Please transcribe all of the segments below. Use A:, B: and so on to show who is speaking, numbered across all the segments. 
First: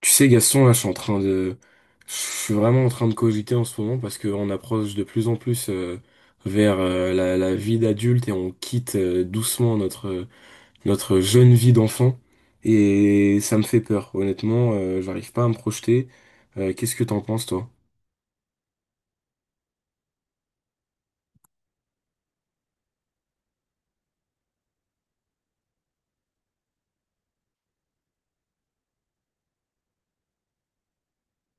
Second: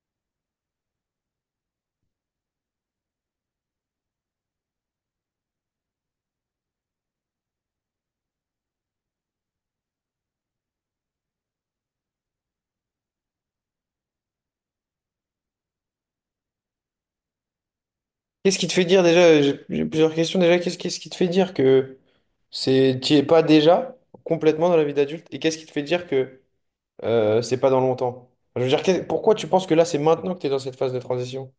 A: Tu sais, Gaston, là, je suis en train de, je suis vraiment en train de cogiter en ce moment parce qu'on approche de plus en plus vers la vie d'adulte et on quitte doucement notre notre jeune vie d'enfant et ça me fait peur. Honnêtement, j'arrive pas à me projeter. Qu'est-ce que t'en penses, toi?
B: Qu'est-ce qui te fait dire déjà, j'ai plusieurs questions déjà, qu'est-ce qui te fait dire que c'est tu y es pas déjà complètement dans la vie d'adulte et qu'est-ce qui te fait dire que c'est pas dans longtemps? Enfin, je veux dire, pourquoi tu penses que là c'est maintenant que tu es dans cette phase de transition?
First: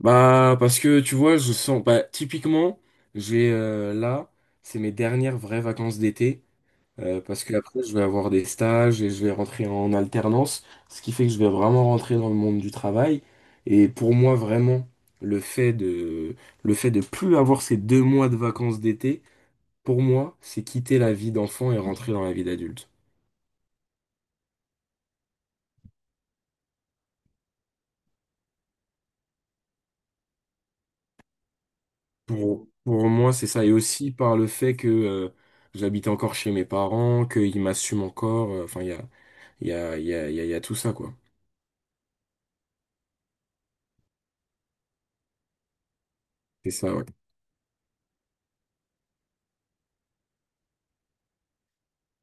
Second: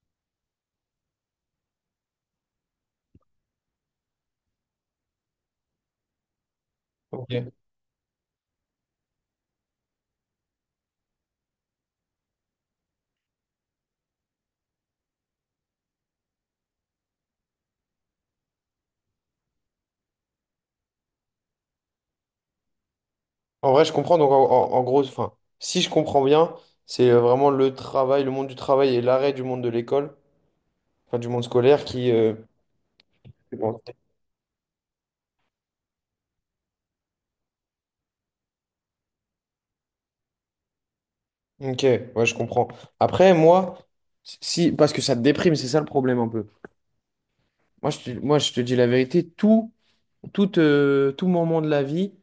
A: Bah, parce que tu vois, je sens, bah, typiquement, j'ai euh, là, c'est mes dernières vraies vacances d'été.
B: Ok.
A: Parce que après je vais avoir des stages et je vais rentrer en alternance, ce qui fait que je vais vraiment rentrer dans le monde du travail. Et pour moi, vraiment, le fait de, le fait de plus avoir ces deux mois de vacances d'été, pour moi, c'est quitter la vie d'enfant et rentrer dans la vie d'adulte.
B: En vrai, je comprends donc en gros, enfin, si je comprends bien, c'est vraiment le travail, le monde du travail et l'arrêt du monde de l'école, enfin du monde scolaire qui
A: Pour moi, c'est ça. Et
B: bon.
A: aussi par le fait que j'habite encore chez mes parents, qu'ils m'assument encore. Enfin, il y a, il y a, il y a, il y a il y a tout ça, quoi.
B: Ok, ouais, je comprends. Après, moi, si, parce que ça te déprime, c'est ça le problème un peu.
A: C'est ça, ouais.
B: Moi, je te dis la vérité, tout moment de la vie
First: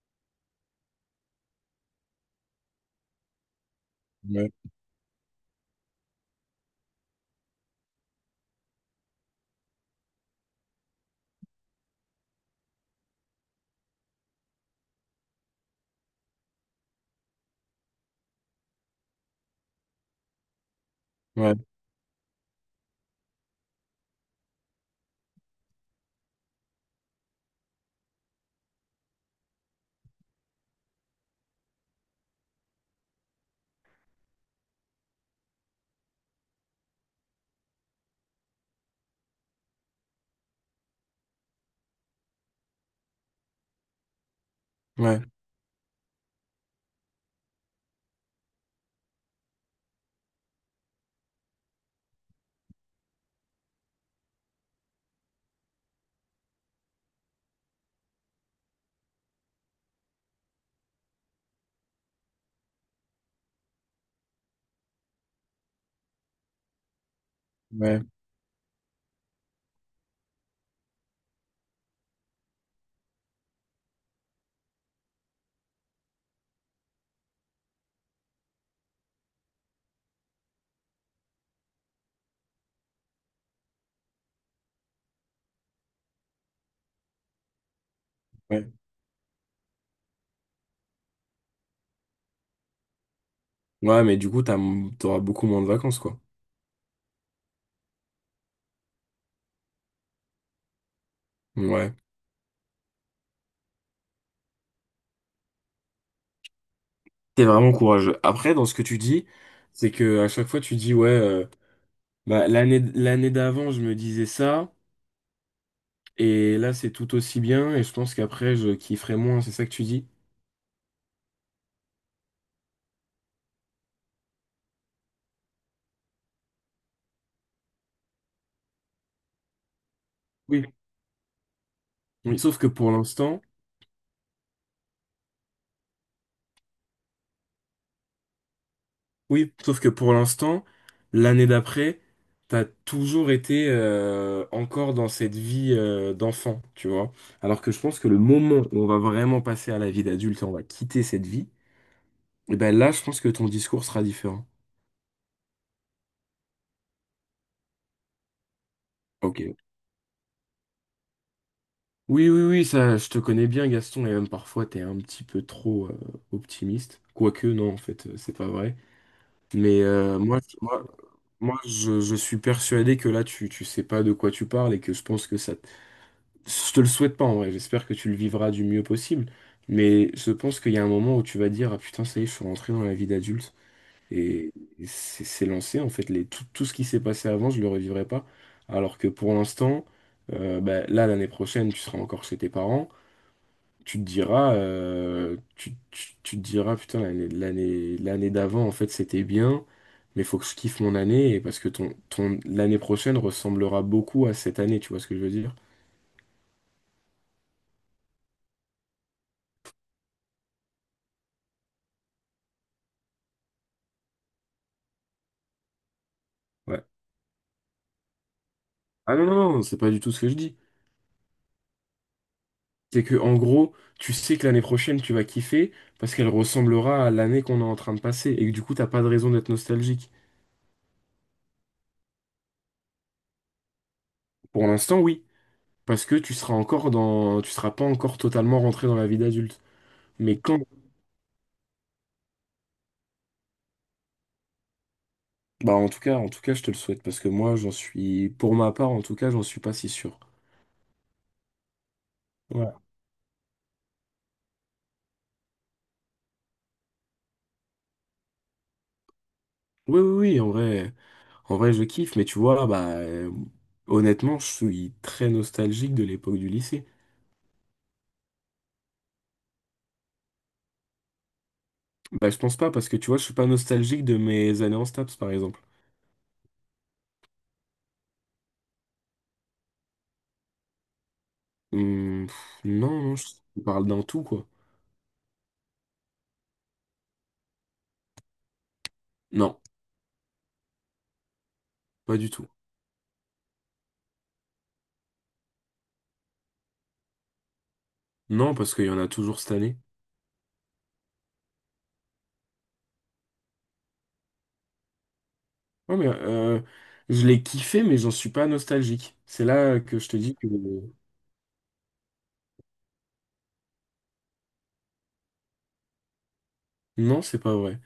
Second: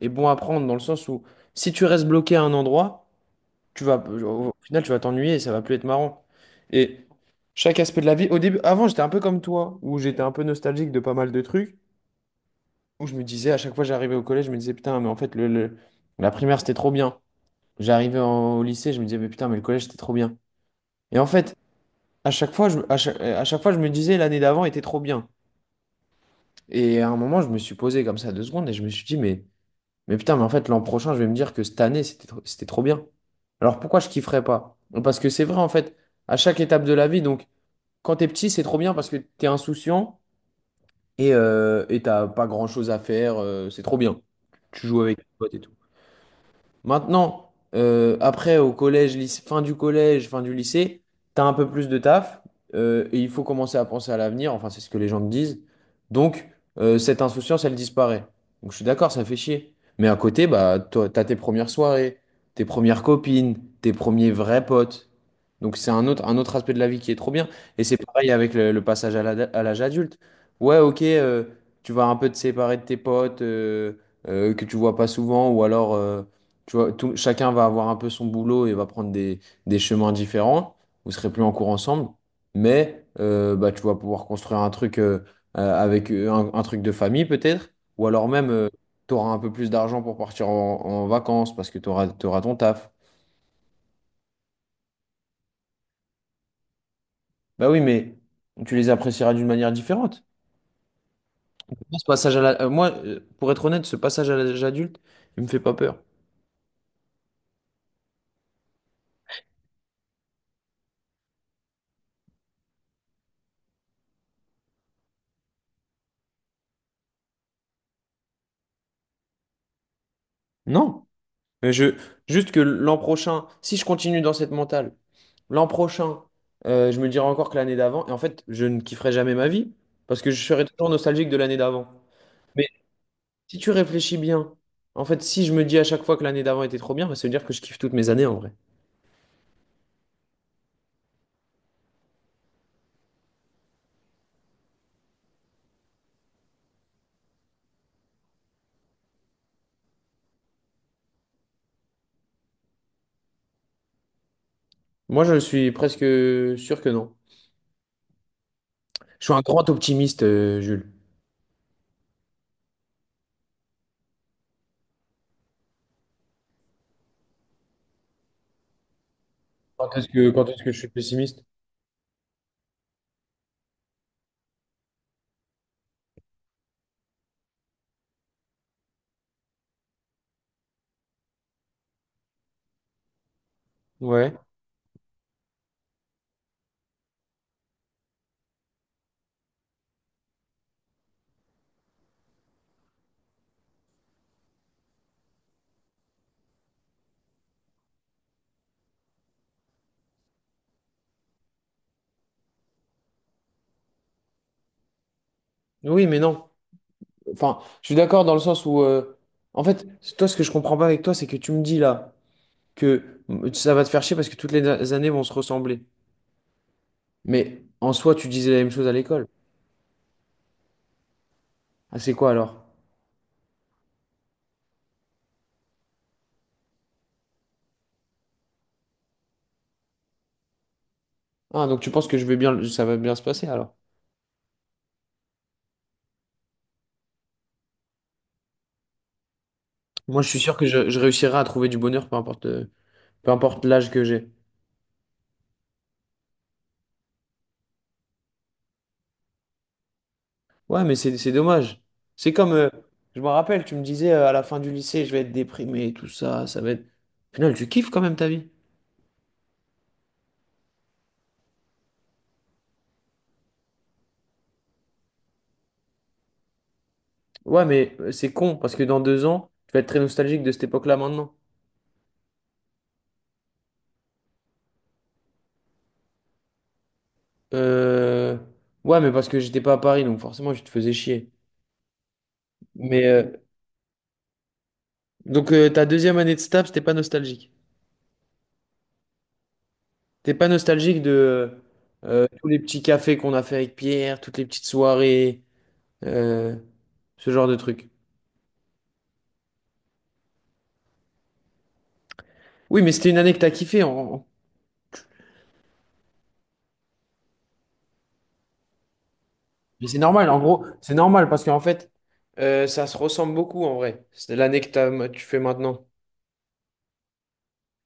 B: est bon à prendre dans le sens où si tu restes bloqué à un endroit, tu vas, au
A: Ouais,
B: au final, tu vas t'ennuyer et ça va plus être marrant. Et chaque aspect de la vie, au début, avant, j'étais un peu comme toi, où j'étais un peu nostalgique de pas mal de trucs, où je me disais, à chaque fois j'arrivais au collège, je me disais, putain, mais en fait, la primaire, c'était trop bien. J'arrivais au lycée, je me disais, mais putain, mais le collège, c'était trop bien. Et en fait,
A: ouais,
B: à chaque fois, à chaque fois, je me disais, l'année d'avant était trop bien. Et à un moment, je me suis posé comme ça 2 secondes et je me suis dit, mais. Mais putain, mais en fait, l'an prochain, je vais me dire que cette année, c'était trop bien. Alors pourquoi je kifferais pas? Parce que c'est vrai, en fait, à chaque étape de la vie, donc quand t'es petit, c'est trop bien parce que t'es insouciant et t'as pas grand-chose à faire, c'est trop bien. Tu joues avec
A: ouais,
B: tes potes et tout. Maintenant, après, au collège, fin du collège, fin du lycée, t'as un peu plus de taf et il faut commencer à penser à l'avenir. Enfin, c'est ce que les gens me disent. Donc, cette insouciance, elle disparaît. Donc, je suis d'accord, ça fait chier. Mais à côté, bah, toi, t'as tes premières soirées, tes premières copines, tes premiers vrais potes. Donc, c'est un autre aspect de la vie qui est trop bien. Et c'est
A: ouais.
B: pareil avec le passage à l'âge adulte. Ouais, ok, tu vas un peu te séparer de tes potes que tu vois pas souvent ou alors tu vois, chacun va avoir un peu son boulot et va prendre des chemins différents. Vous serez plus en cours ensemble, mais bah, tu vas pouvoir construire un truc avec un truc de famille peut-être, ou alors même
A: Ouais.
B: tu auras un peu plus d'argent pour partir en vacances parce que tu auras ton taf.
A: Ouais, mais du coup, t'auras beaucoup moins de vacances, quoi.
B: Bah oui, mais tu les apprécieras d'une manière différente.
A: Ouais.
B: Ce passage à la- moi, pour être honnête, ce passage à l'âge adulte, il me fait pas peur.
A: T'es vraiment courageux. Après, dans ce que tu dis, c'est que à chaque fois, tu dis, ouais, bah, l'année d'avant, je me disais ça, et là, c'est tout aussi bien, et je pense qu'après, je kifferai moins, c'est ça que tu dis?
B: Non. Mais je, juste que l'an prochain, si je continue dans cette mentale, l'an prochain, je me dirai encore que l'année d'avant, et en fait, je ne kifferai jamais ma vie, parce que je serai
A: Oui.
B: toujours nostalgique de l'année d'avant.
A: Oui. Sauf que
B: Mais
A: pour l'instant,
B: si tu réfléchis bien, en fait, si je me dis à chaque fois que l'année d'avant était trop bien, bah, ça veut dire que je kiffe toutes mes années en vrai.
A: oui, sauf que pour l'instant, l'année d'après, t'as toujours été encore dans cette vie d'enfant, tu vois. Alors que je pense que le moment où on va vraiment passer à la vie d'adulte, et on va quitter cette vie, et ben là, je pense que ton discours sera différent.
B: Moi, je suis presque sûr que non. Je suis un
A: Ok.
B: grand optimiste, Jules.
A: Oui, oui, oui, ça, je te connais bien, Gaston, et même parfois, t'es un petit peu trop optimiste. Quoique, non, en fait, c'est pas vrai.
B: Quand est-ce que je
A: Moi,
B: suis pessimiste?
A: je suis persuadé que là, tu sais pas de quoi tu parles et que je pense que je te le souhaite pas, en vrai. J'espère que tu le vivras du mieux possible. Mais je pense qu'il y a un moment où tu vas dire, ah putain, ça y est, je suis rentré dans la vie d'adulte.
B: Ouais.
A: Et c'est lancé, en fait, tout, tout ce qui s'est passé avant, je le revivrai pas. Alors que pour l'instant, bah, là, l'année prochaine, tu seras encore chez tes parents. Tu te diras, tu te diras, putain, l'année d'avant, en fait, c'était bien, mais faut que je kiffe mon année, et parce que l'année prochaine ressemblera beaucoup à cette année, tu vois ce que je veux dire?
B: Oui, mais non. Enfin, je suis d'accord dans le sens où, en fait, toi, ce que je comprends pas avec toi, c'est que tu me dis là, que ça va te faire chier parce que toutes les années vont se ressembler.
A: Ouais.
B: Mais en soi, tu disais la même chose à
A: Ah non,
B: l'école.
A: non, non, c'est pas du tout ce que je dis.
B: Ah, c'est quoi alors?
A: C'est que en gros, tu sais que l'année prochaine, tu vas kiffer parce qu'elle ressemblera à l'année qu'on est en train de passer et que du coup, t'as pas de raison d'être nostalgique.
B: Ah, donc tu penses que je vais bien, ça va bien se passer alors?
A: Pour l'instant, oui, parce que tu seras encore dans, tu seras pas encore totalement rentré dans la vie d'adulte.
B: Moi, je suis
A: Mais
B: sûr
A: quand,
B: que je réussirai à trouver du bonheur, peu importe l'âge que j'ai.
A: bah en tout cas, je te le souhaite parce que moi, j'en suis, pour ma part, en tout cas, j'en suis pas si sûr.
B: Ouais, c'est dommage. C'est comme,
A: Ouais.
B: je me rappelle, tu me disais à la fin du lycée, je vais être déprimé, tout ça, ça va être. Au final, tu kiffes quand même ta vie.
A: Oui, oui, oui, en vrai, je kiffe, mais tu vois, honnêtement, je suis très nostalgique de l'époque du lycée.
B: Ouais, mais c'est con parce que dans 2 ans, tu vas être très nostalgique de cette époque-là maintenant.
A: Bah je pense pas parce que tu vois, je suis pas nostalgique de mes années en STAPS, par exemple.
B: Euh... Ouais, mais parce que j'étais pas à Paris, donc forcément, je te faisais chier.
A: Pff, non,
B: Mais
A: non, je parle d'un tout, quoi.
B: donc ta deuxième année de STAPS, t'es pas nostalgique.
A: Non,
B: T'es pas nostalgique de
A: pas du tout.
B: tous les petits cafés qu'on a fait avec Pierre, toutes les petites soirées, euh, ce genre de trucs.
A: Non, parce qu'il y en a toujours cette année.
B: Oui, mais c'était une année que t'as kiffé. En...
A: Ouais, je l'ai kiffé, mais j'en suis pas nostalgique. C'est là
B: Mais c'est
A: que je te
B: normal,
A: dis
B: en
A: que
B: gros, c'est normal parce qu'en fait, ça se ressemble beaucoup en vrai. C'est l'année que tu fais maintenant.
A: non, c'est pas vrai.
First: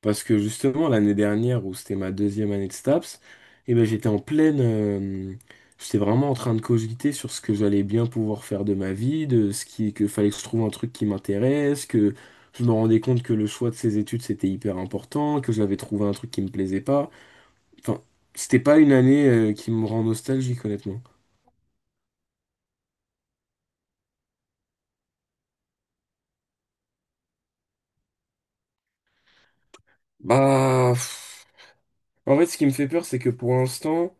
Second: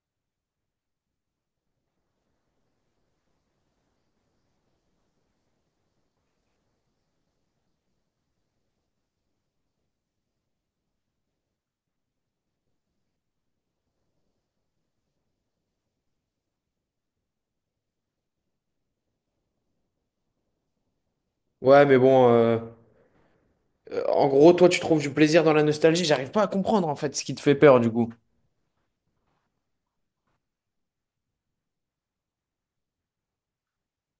A: Parce que justement, l'année dernière, où c'était ma deuxième année de STAPS, eh ben, j'étais en pleine. J'étais vraiment en train de cogiter sur ce que j'allais bien pouvoir faire de ma vie, de ce que fallait que je trouve un truc qui m'intéresse, que je me rendais compte que le choix de ces études, c'était hyper important, que j'avais trouvé un truc qui me plaisait pas. Enfin, c'était pas une année qui me rend nostalgique, honnêtement.
B: Ouais, mais bon, en gros, toi, tu trouves du plaisir dans la nostalgie. J'arrive pas à comprendre en fait ce qui te fait peur du coup.
A: Bah, pff, en fait, ce qui me fait peur, c'est que pour l'instant,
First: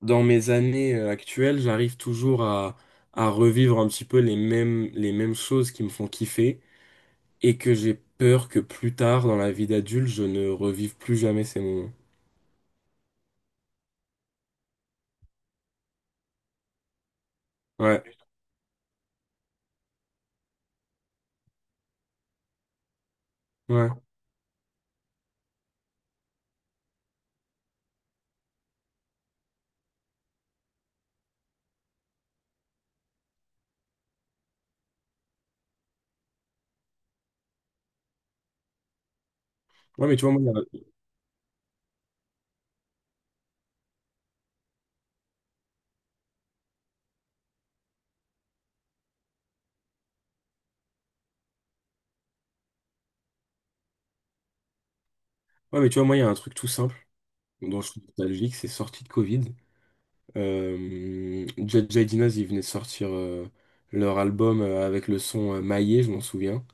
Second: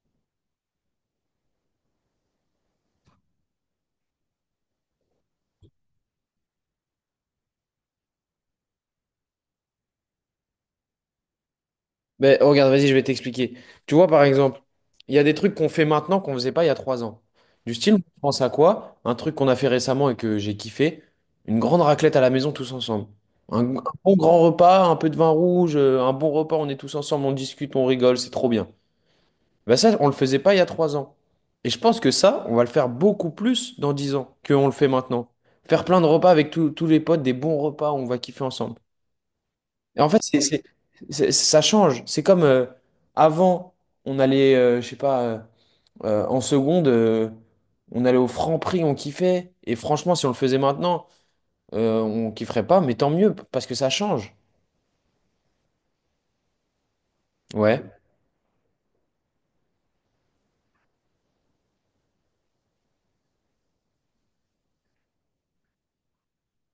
A: dans mes années actuelles, à revivre un petit peu les mêmes choses qui me font kiffer et que j'ai peur que plus tard, dans la vie d'adulte, je ne revive plus jamais ces moments.
B: Ben, oh, regarde, vas-y, je vais t'expliquer. Tu vois, par exemple, il y a des trucs qu'on fait maintenant qu'on ne faisait pas il y a 3 ans. Du style,
A: Ouais,
B: je pense à quoi? Un truc qu'on a fait récemment et que j'ai kiffé, une grande raclette à la maison tous ensemble. Un
A: ouais.
B: bon grand repas, un peu de vin rouge, un bon repas, on est tous ensemble, on discute, on rigole, c'est trop bien. Ben ça, on ne le faisait pas il y a trois ans. Et je pense que ça, on va le faire beaucoup plus dans 10 ans qu'on le fait maintenant. Faire plein de repas avec tous les potes, des bons repas, on va kiffer ensemble. Et
A: Ouais,
B: en
A: mais
B: fait,
A: tu vois, moi, il y a-
B: ça change. C'est comme avant, on allait, je sais pas, en seconde, on allait au Franprix, on kiffait. Et franchement, si on le faisait maintenant, on kifferait pas, mais tant mieux, parce que ça change.
A: Ouais, mais tu vois, moi, il y a un truc tout simple dont
B: Ouais,
A: je suis nostalgique, c'est sortie de Covid. Jadja et Dinaz, ils venaient de sortir leur album avec le son Maillé, je m'en souviens.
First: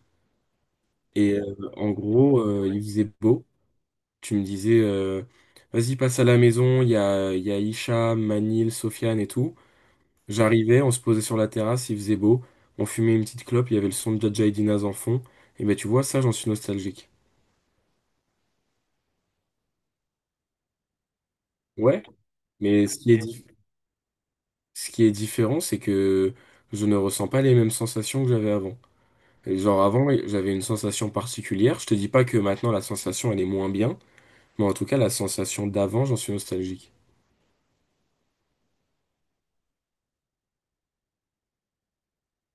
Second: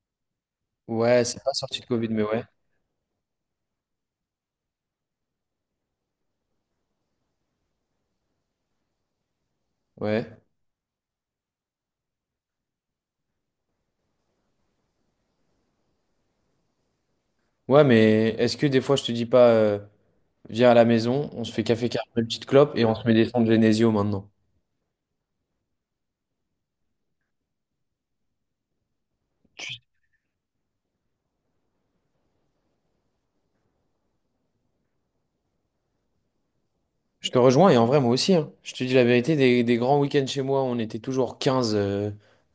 B: ouais,
A: Et
B: c'est pas sorti de
A: en
B: Covid, mais
A: gros,
B: ouais,
A: il faisait beau. Tu me disais, vas-y, passe à la maison, il y a Isha, Manil, Sofiane et tout.
B: ouais.
A: J'arrivais, on se posait sur la terrasse, il faisait beau. On fumait une petite clope, il y avait le son de Jadja et Dinaz en fond. Et ben tu vois, ça, j'en suis nostalgique.
B: Ouais, mais est-ce que des fois, je te dis pas, viens à la maison, on se fait café
A: Ouais,
B: caramel, petite clope, et
A: mais
B: on
A: ce
B: se
A: qui
B: met
A: est,
B: des sons
A: dif-
B: de Genesio maintenant?
A: Ce qui est différent, c'est que je ne ressens pas les mêmes sensations que j'avais avant. Et genre avant, j'avais une sensation particulière. Je te dis pas que maintenant la sensation elle est moins bien, mais en tout cas la sensation d'avant, j'en suis nostalgique.
B: Je te rejoins et en vrai moi aussi, hein. Je te dis la vérité, des grands week-ends chez moi, on était toujours 15 euh,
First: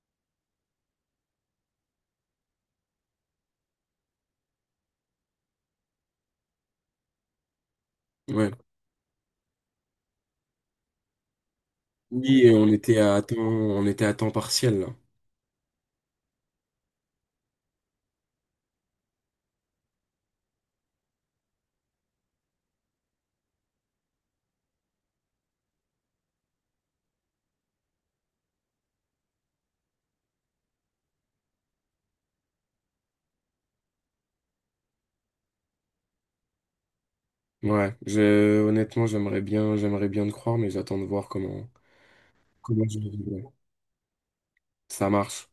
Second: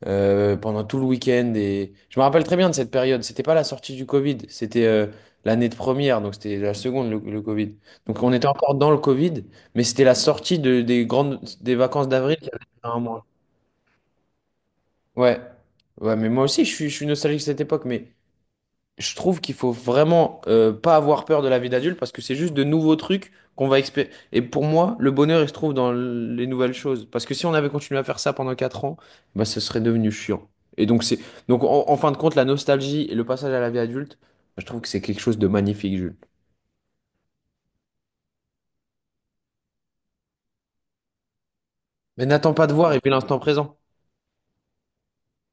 B: euh, pendant tout le week-end. Et... Je me rappelle très bien de cette période. C'était pas la sortie du Covid, c'était l'année de première, donc c'était la seconde, le Covid. Donc on était
A: Ouais.
B: encore dans le Covid, mais c'était la sortie de, des grandes des vacances d'avril
A: Oui,
B: qui avaient un mois.
A: on était à temps partiel là.
B: Ouais. Ouais, mais moi aussi je suis nostalgique de cette époque, mais je trouve qu'il faut vraiment pas avoir peur de la vie d'adulte parce que c'est juste de nouveaux trucs qu'on va expérimenter. Et pour moi, le bonheur, il se trouve dans les nouvelles choses. Parce que si on avait continué à faire ça pendant 4 ans, bah, ce serait devenu chiant. Et donc, en fin de compte, la nostalgie et le passage à la vie adulte, bah, je trouve que c'est quelque chose de magnifique, Jules.
A: Ouais. Je, honnêtement, j'aimerais bien te croire, mais j'attends de voir comment,
B: Mais n'attends pas de
A: comment
B: voir
A: je
B: et
A: vais
B: puis l'instant
A: vivre.
B: présent.
A: Ça marche.